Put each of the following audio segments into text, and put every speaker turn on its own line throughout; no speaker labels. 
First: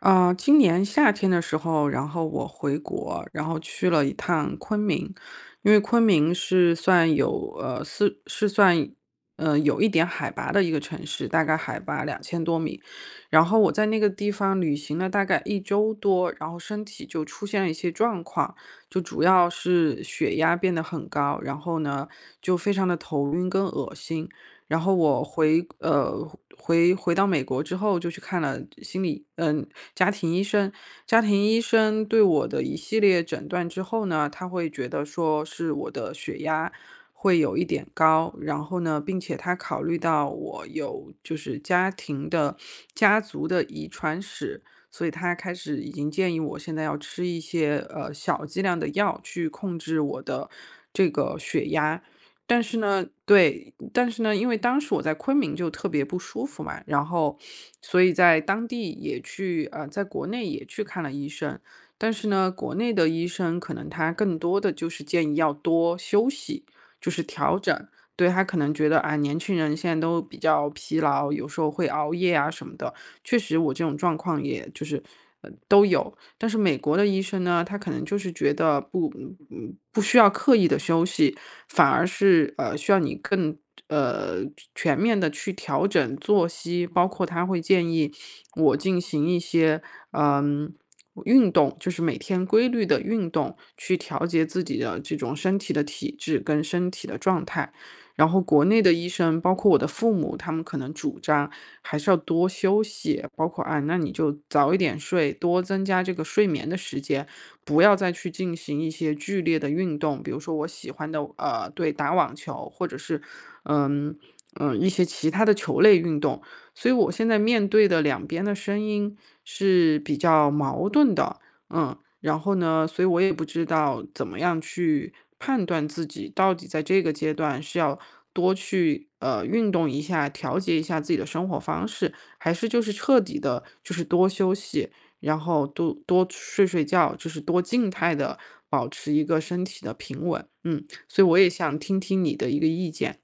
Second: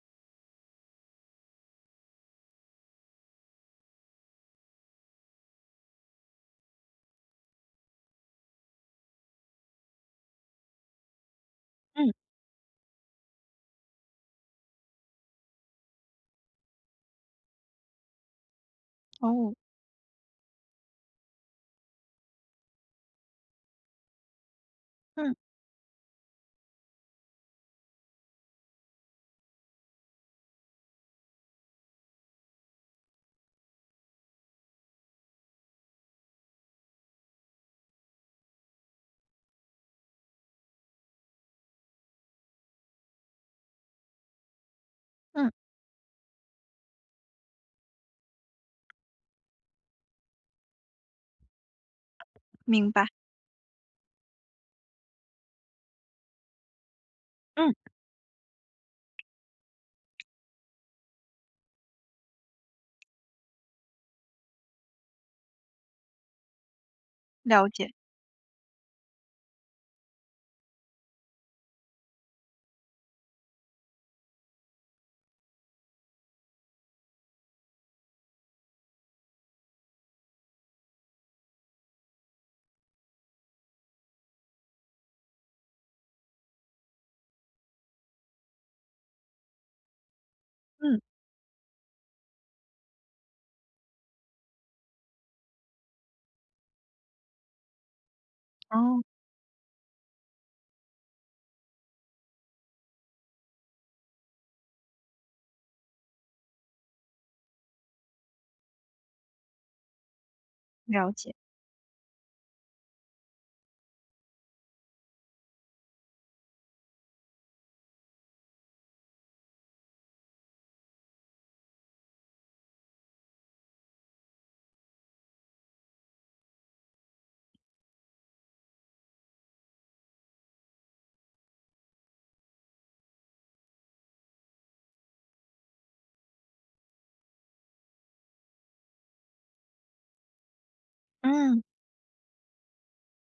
啊，今年夏天的时候，然后我回国，然后去了一趟昆明。因为昆明是算有是算有一点海拔的一个城市，大概海拔
嗯，
2000多米。然后我在那个地方旅行了大概一周多，然后身体就出现了一些状况，就主要
哦，
是血压变得很高，然后呢就非常的头晕跟恶心。然后我
嗯
回到美国之后，就去看了心理，家庭医生家庭医生对我的一系列诊断之后呢，他会觉得说是我的血压会有一点高，然后呢，并且他考虑到我有就是家庭的家族的遗传史，所以他
嗯，
开始已经建议我现在要吃一些小剂量的药去控制我的这个血压。但是
明白，
呢，对，但是呢，因为当时我在昆明就特别不舒服嘛，然后
嗯，
所以在当地也去在国内也去看了医生。但是呢，国内的医生可能他更多的就是建议要多休息，就是调
了
整。
解，
对，他可能觉得啊，年轻人现在都比较疲劳，有时候会熬夜啊什么的。确实，我这种状况也就是都有。但是美国的医生呢，他可能就是觉得不需要刻意的休息，反而是，需要你更呃，全面的去调整作息，包括他会建议我进行一些，嗯，
嗯，
运动，就是每天规律的运动，去调节自己的这种身体的体质跟身体的状态。然后国内的
哦，
医生，包括我的父母，他们可能主张还是要多休息，包括啊，那你就早一点睡，多增加这个睡眠的时间，不要再去进行一些剧烈的运动，比如说我喜
了
欢的
解，
对，打网球或者是嗯一些其他的球类运动。所以我现在面对的两边的声音是比较矛盾的。嗯。然后呢，所以我也不知道怎么样去判断自己到底在这个阶段是要多去运动一下，调节一下自己的生活方式，还是就是彻底的，就是多休息，然后多多睡睡觉，就是多静态的保持一个身体的平稳。嗯，所以我也
嗯，
想听听你的一个意见。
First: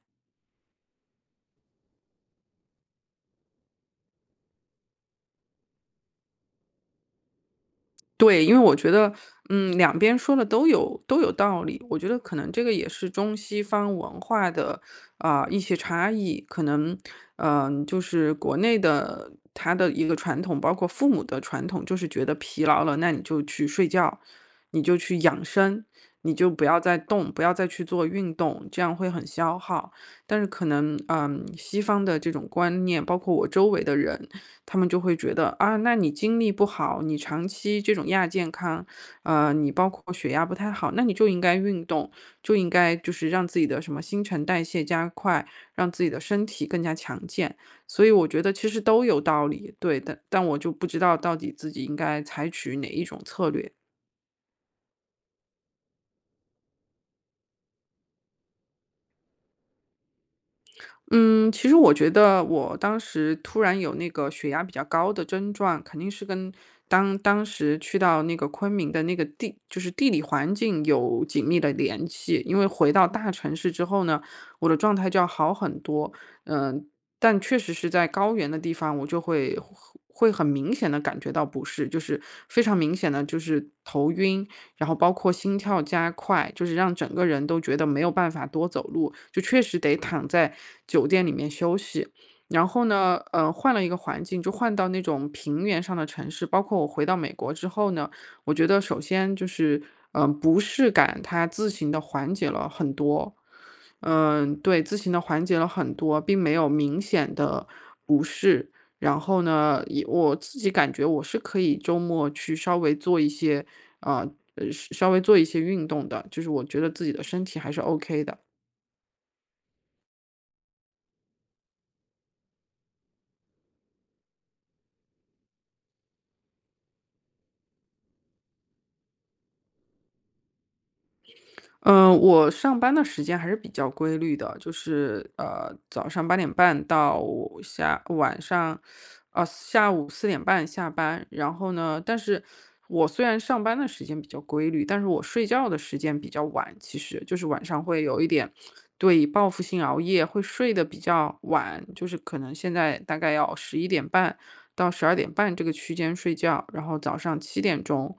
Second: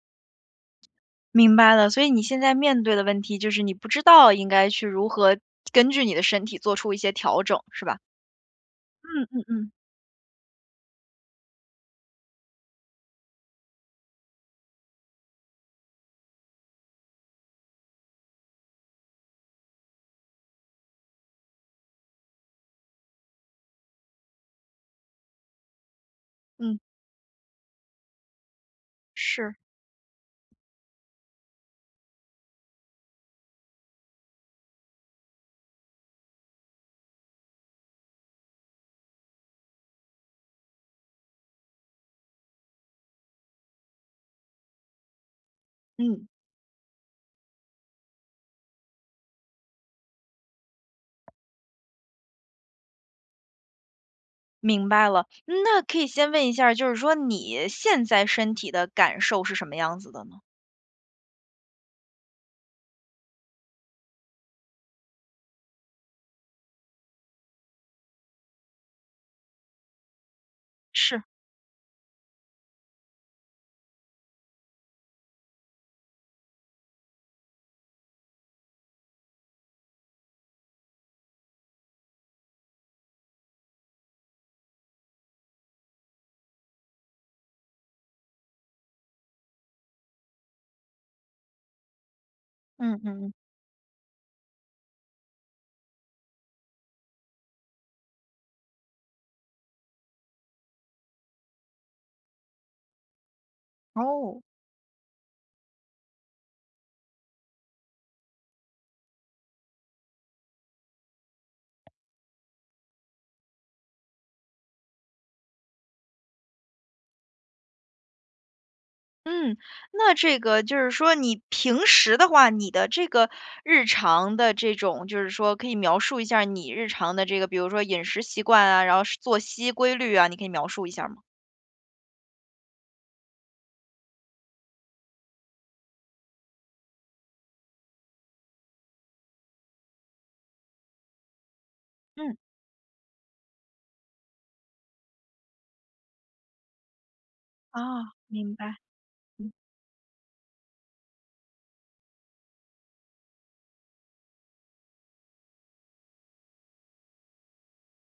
明白了。所以你现在面对的问题就是你不知道应该去如何根据你的身体做出一些调整，是吧？
对，因为我觉得，
嗯嗯嗯
两边说的都有道理。我觉得可能这个也是中西方文化的一些差异，可能就是国内的他的一个传统，包括父母的传统，就是觉得疲劳了，那你就去睡觉，你就去养生，你就不
嗯，
要再动，不要再去做运动，这样会很
是，
消耗。但是可能西方的这种观念，包括我周围的人，他们就会觉得啊，那你精力不好，你长期这种亚健康，你包括血压不太好，那你就应该运动，就应该就是让自己的什么新陈代谢加快，让自己的
嗯，
身体更加强健。所以我觉得其实都有道理，对，但我就不知道到底自己应该采取哪一种策略。
明白了。嗯那可以先问一下儿就是说你现在身体的感受是什么样子的呢？
嗯，其实我觉得我当时突然有那个血压比较高的症状，肯定是跟当时去到那个昆明的那个地，就是地理环境
是，
有紧密的联系。因为回到大城市之后呢，我的状态就要好很多。嗯、但确实是在高原的地方，我就会很明显的感觉到不适，就是非常明显的，就是头晕，然后包括心跳加快，就是让整个人都觉得没有办法多走路，就确实得躺在酒店里面休息。然后
嗯嗯
呢，
嗯，
换了一个环境，就换到那种平原上的城市。包括我回到美国之后呢，我觉得首先就是，不适感它自行的缓解了很多。
哦。
对，自行的缓解了很多，并没有明显的不适。然后呢，也我自己感觉我是可以周末去稍微做一些，啊，呃，稍微做一些运动的，就是我觉得自己的身体还是 OK 的。
嗯，那这个就是说你平时的话，你的这个日常的这种就是说可以描述一下儿你日常的这个，比如说饮食习惯啊，然后是作息规律啊，你可以描述一下儿吗？
嗯，我上班的时间还是比较规律的，就是早上8:30到下晚上，下午4:30下班。然后呢，但
嗯，
是我虽然上班的时间比较规律，但是我睡觉的时间比较晚，其实就是晚
啊，
上会有一点，
明白，
对，报
嗯。
复性熬夜，会睡得比较晚，就是可能现在大概要11:30到12:30这个区间睡觉，然后早上七点钟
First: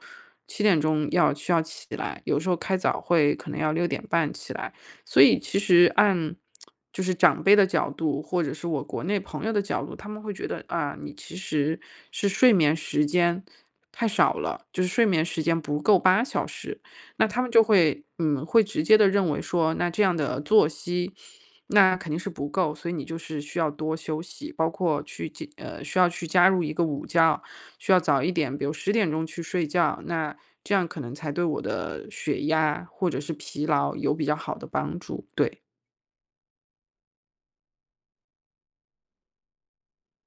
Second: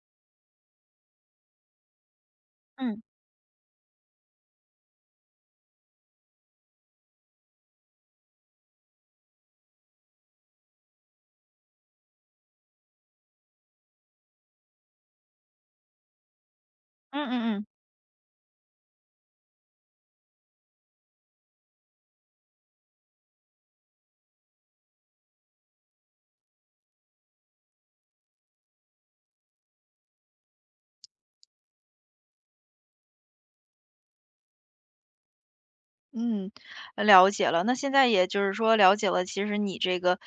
七点钟需要起来，有时候开
嗯，
早会可能要6:30起来。所以其实按就是长辈的角度，或者是我国内朋友的角度，他们会觉得，啊，你其实是睡眠时间太少了，就是睡眠时间不够8小时。
嗯
那他们
嗯
就
嗯。
会会直接的认为说，那这样的作息那肯定是不够，所以你就是需要多休息，包括去需要去加入一个午觉，需要早一点，比如10点钟去睡觉，那这样可能才对我的血压或者是疲劳有比较好的帮助。对。
嗯，了解了。那现在也就是说了解了，其实你这个，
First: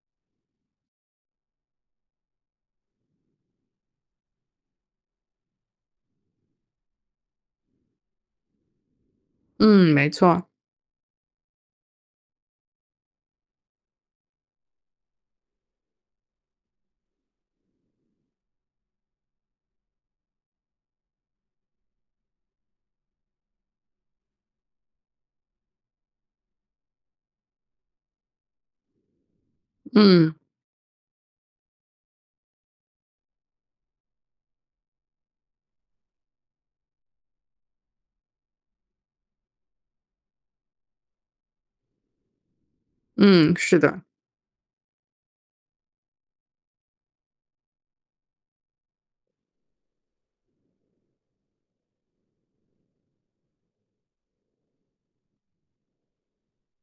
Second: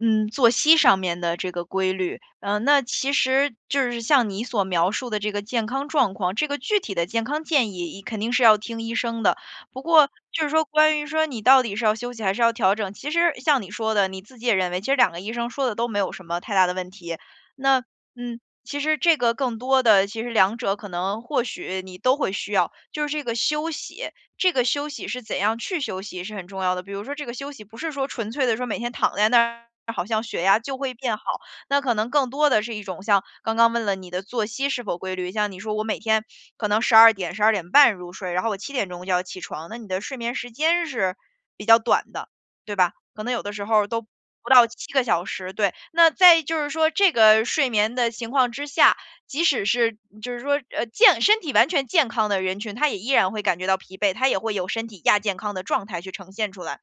嗯，作息上面的这个规律，嗯，那其实就是像你所描述的这个健康状况，这个具体的健康建议肯定是要听医生的。不
嗯，
过
没
就
错。
是说，关于说你到底是要休息还是要调整，其实像你说的，你自己也认为，其实两个医生说的都没有什么太大的问题。那嗯，其实这个更多的，其实两者可能或许你都会需要，就是这个休息，这个休息是怎样去休息是很重要的。比如说这个休息不是说纯粹的说每天躺在那儿，好像
嗯。
血压就会变好，那可能更多的是一种像刚刚问了你的作息是否规律，像你说我每天可能12点、12点半入睡，然后我7点钟就要起床，那你的睡眠时间是比较短的，对吧？可能有的
嗯。
时
是
候都
的。
不到7个小时，对。那在就是说这个睡眠的情况之下，即使是就是说，健身体完全健康的人群，他也依然会感觉到疲惫，他也会有身体亚健康的状态去呈现出来。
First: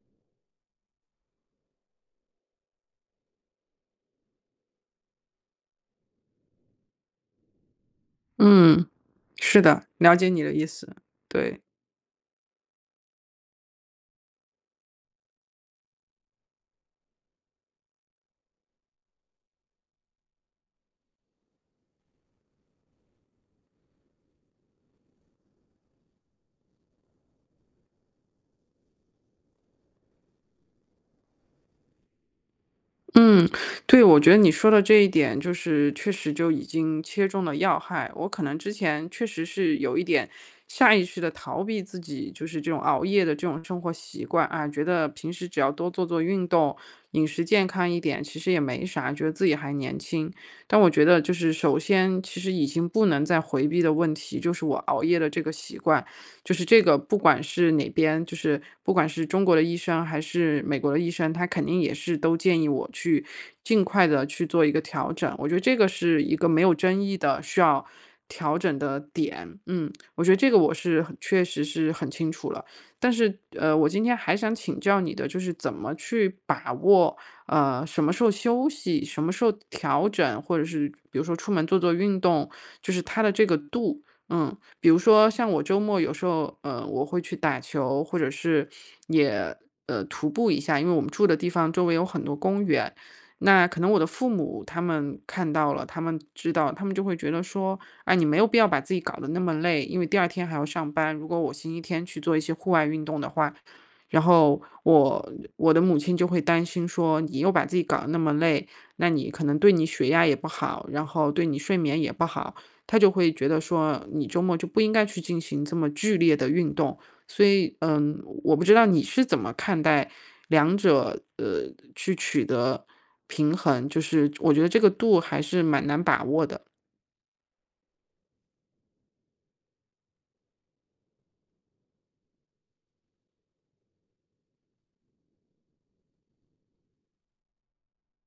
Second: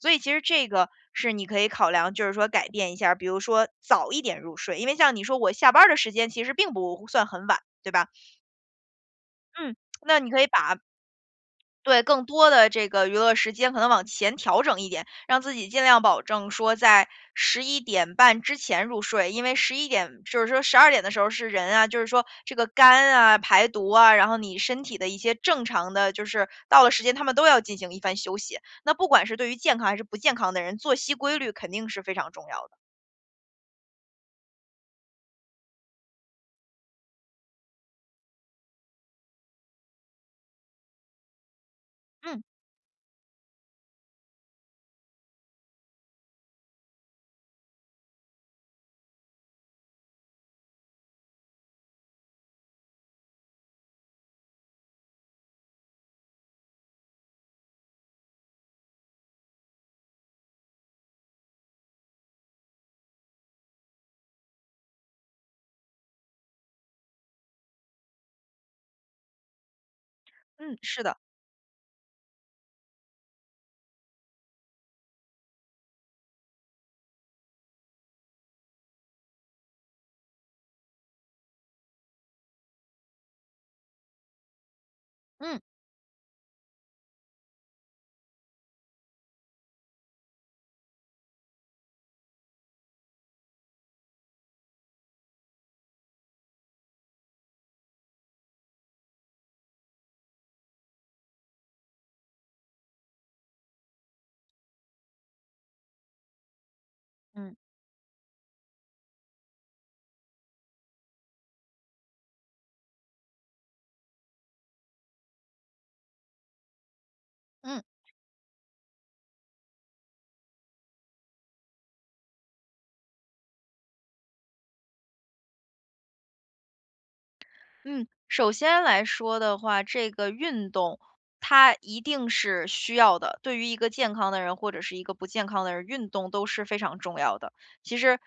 所以其实这个是你可以考量，就是说改变一下儿比如说早一点入睡，因为像你说我下班儿的时间其实并不算很晚，对吧？
嗯，是
嗯，
的，了
那
解
你可
你
以
的意
把
思。对。
对，更多的这个娱乐时间可能往前调整一点，让自己尽量保证说在11点半之前入睡。因为十一点就是说十二点的时候是人啊，就是说这个肝啊、排毒啊，然后你身体的一些正常的就是到了时间，他们都要进行一番休息。那不管是对于健康还是不健康的人，作息规律肯定是非常重要的。
嗯，对，我觉得你说的这一点就是确实就已经切中了要害。我可能之前确实是有一点下意识的逃避自己，
嗯，
就是这种熬夜的这种生活习惯啊，觉得平时只要多做做运动，饮食健康一点，其实也没啥，觉得自己还年轻。但我觉得就是首先，其实已经不能再回避的问题就是我熬夜的这个习惯。就是这个不管是哪边，就是不管是中国的医生还是美国的医生，他肯定也是都建议我去尽快的去做一个调整。我觉得这个是一个没有争议的需要调整的点。嗯，我觉得这个我
嗯，是
是
的，
很确实是很清楚了。但是，我今天还想请教你的就是怎么去把握，什么时候休息，什么时候调整，或者是比如说出门做做运动，就是它的这个度。嗯。比如说像
嗯，
我周末有时候，我会去打球，或者是也徒步一下，因为我们住的地方周围有很多公园。那可能我的父母他们看到了，他们知道，他们就会觉得说，哎，你没有必要把自己搞得那么累，因为第二天还要上班。如果我星期天去做一些户外运动的话，然后我的母亲就会担心说，你又
嗯，
把自己搞得那么累，那你可能对你血压也不好，然后对你睡眠也不好。他就会觉得说，你周末就不应该去进行这么剧烈的运动。所以，
嗯。
嗯，我不知道你是怎么看待两者，去取得平衡，就是我觉得这个度还是蛮难把握的。
嗯，首先来说的话，这个运动它一定是需要的，对于一个健康的人或者是一个不健康的人，运动都是非常重要的。其实，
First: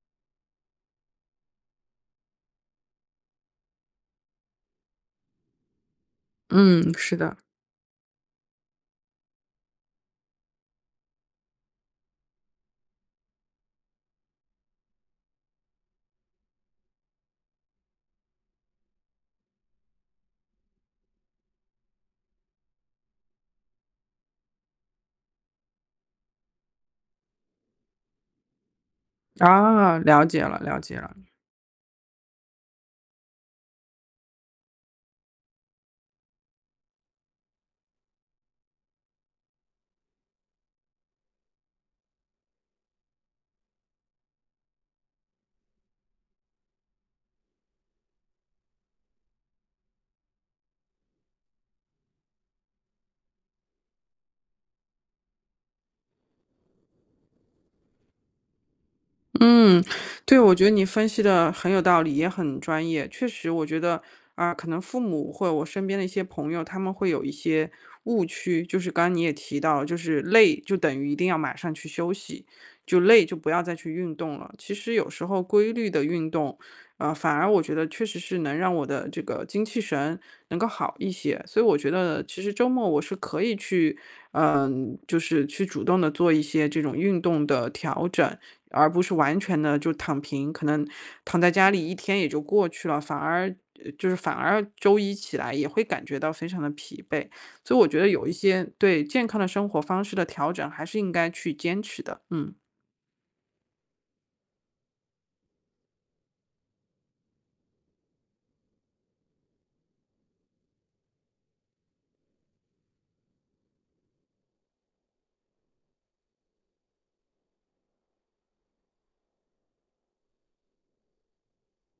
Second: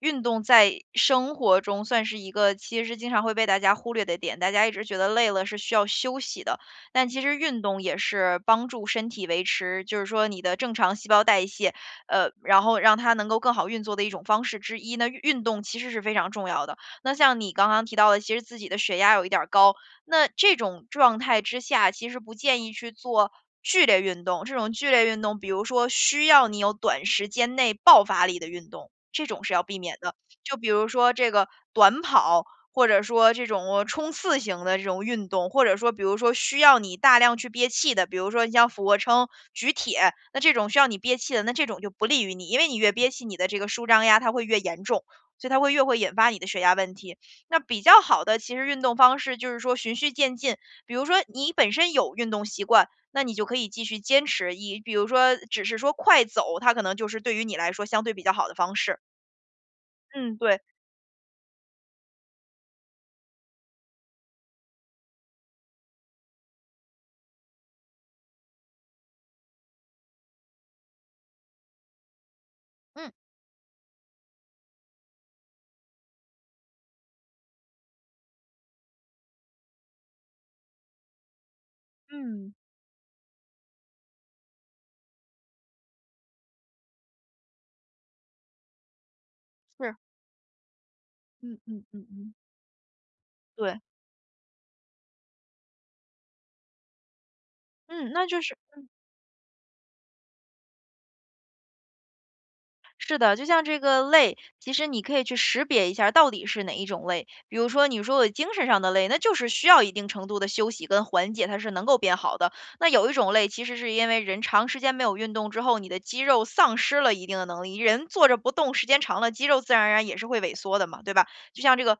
运动在生活中算是一个其实经常会被大家忽略的点，大家一直觉得累了是需要休息的，
嗯，
但
是
其实
的。
运动也是帮助身体维持，就是说你的正常细胞代谢，然后让它能够更好运作的一种方式之一那运动其实是非常重要的。那像你刚刚提到的，其实自己的血压有一点儿高，那这种状态之下，其实不建议去做剧烈运动。这种剧烈运动，比如说需要你有短时间内爆发力的运动，这种是要避免
啊，
的。
了解
就
了，
比
了
如
解
说
了。
这个短跑，或者说这种冲刺型的这种运动，或者说比如说需要你大量去憋气的，比如说你像俯卧撑、举铁，那这种需要你憋气的，那这种就不利于你，因为你越憋气，你的这个舒张压它会越严重。所以它会越会引发你的血压问题。那比较好的其实运动方式就是说循序渐进，比如说你本身有运动习惯，那你就可以继续坚持。以比如说只是说快走，它可能就是对于你来说相对比较好的方式。
嗯，
嗯，
对，我
对，
觉得你分析的很有道理，也很专业。确实，我觉得啊，可能父母或者我身边的一些朋友，他们会有一些误区，就是刚刚你也提到了就是累就等于一定要马上去休息，就
嗯
累就不要再去运动了。其实有时候规律的运动，反而我觉得确实是能让我的这个精气神能够好一些。所以我觉得其
嗯，
实周末我是可以去，就是去主动的做一些这种运动的调整。而不是完全的就
是，
躺平，可能躺在
嗯
家
嗯
里一
嗯
天也
嗯。
就过去了，反而
对，
呃就是反而周一起来也会感觉到非常的疲惫。所以我觉得
嗯，那
有一
就是
些对健康的生活方式的调整还是应该去坚持的。嗯。
是的，就像这个累，其实你可以去识别一下到底是哪一种累。比如说，你说我精神上的累，那就是需要一定程度的休息跟缓解，它是能够变好的。那有一种累，其实是因为人长时间没有运动之后，你的肌肉丧失了一定的能力，人坐着不动时间长了，肌肉自然而然也是会萎缩的嘛，对吧？就像这个，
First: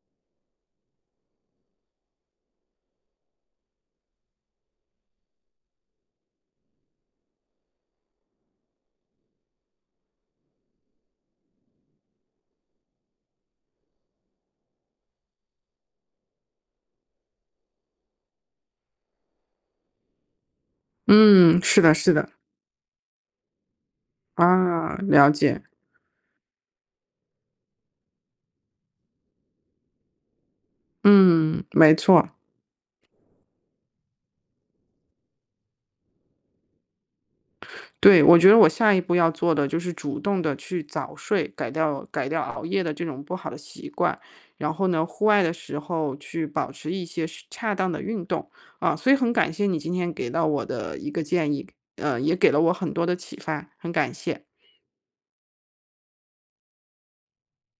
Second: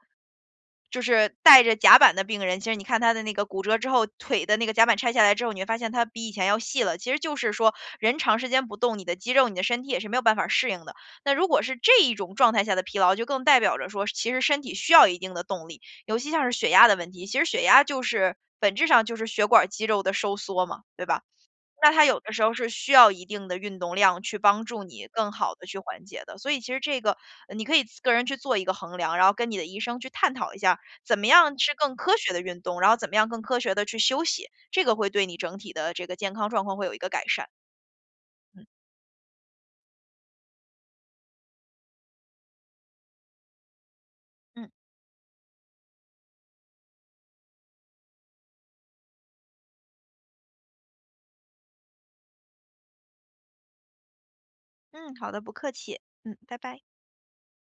就是带着夹板的病人，其实你看他的那个骨折之后，腿的那个夹板拆下来之后，你会发现他比以前要细了。其实就是说，人长时间不动，你的肌肉、你的身体也是没有办法适应的。那如果是这一种状态下的疲劳，就更代表着说，其实身体需要一定的动力，尤其像是血压的问题，其实血压就是本质上就是血管肌肉的收缩嘛，对吧？
嗯，是
那
的
它
是
有
的。
的时候是需要一定的运动量去帮助
啊，
你
了
更好
解。
的去缓解的。所以其实这个，你可以个人去做一个衡量，然后跟你的医生去探讨一下，怎么样
嗯，
是
没
更科
错。
学的运动，然后怎么样更科学的去休息，这个会对你整体的这个健康状况会有一个改善。
对，我觉得
嗯，
我下一步要做的就是主动的去早睡，改掉熬夜的这种不好的习惯。
嗯，
然后呢，户外的时候去保持一些恰当的运动。所以很感谢你今天给到我的一个建议，也给了我很多的启发，很感谢。
嗯，好的，不客气，嗯，拜拜。